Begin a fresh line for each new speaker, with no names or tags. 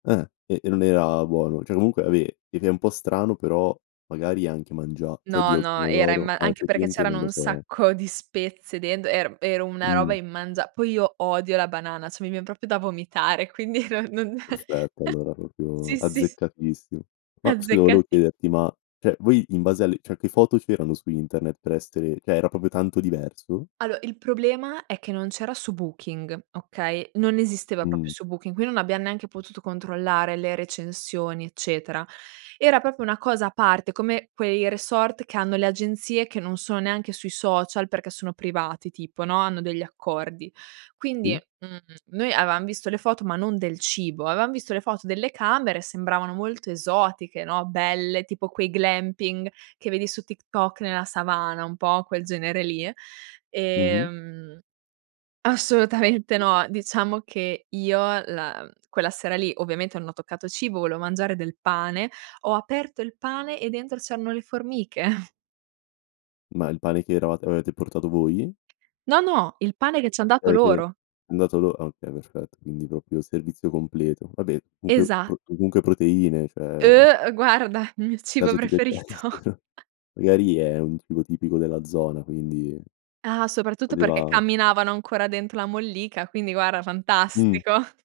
Eh, e e non era buono, cioè comunque ave ed è un po' strano però magari anche mangia cioè
No,
oddio, il
no, era in
pomodoro,
ma
ah
anche perché
effettivamente non
c'erano
lo
un
so.
sacco di spezie dentro, era era una roba
Mh-mh.
immangia poi io odio la banana, cioè mi vien proprio da vomitare, quindi non non
Aspetta, allora proprio
sì, sì, s
azzeccatissimo. Mah, scusa volevo
Azzeccati.
chiederti, ma cioè voi in base alle cioè che foto c'erano su internet per essere cioè era proprio tanto diverso?
Allo il problema è che non c'era su Booking, okay? Non esisteva proprio
Mh.
su Booking, quindi non abbiamo neanche potuto controllare le recensioni eccetera. Era proprio una cosa a parte, come quei resort che hanno le agenzie, che non sono neanche sui social, perché sono privati tipo, no, hanno degli accordi. Quindi,
Sì.
mhmm, noi avevam visto le foto, ma non del cibo, avevam visto le foto delle camere, sembravano molto esotiche, no, belle, tipo quei glamping che vedi su TikTok nella savana, un po' quel genere lì.
Mh-mh.
Ehm assolutamente no! Diciamo che io la mhmm, quella sera lì, ovviamente non ho toccato cibo, volevo mangiare del pane, ho aperto il pane e dentro c'erano le formiche.
Ma il pane che eravat avevate portato voi?
No, no, il pane che ci han dato
Avete
loro.
andato lor ah okay, perfetto quindi proprio servizio completo. Vabbè comunque
Esa
pro comunque proteine cioè
Eh guarda, il mio cibo
Caso ti
preferito.
piacessero. Magari è un tipo tipico della zona quindi,
Ah, soprattutto perché
voleva
camminavano ancora dentro la mollica, quindi guarda,
Mh.
fantastico.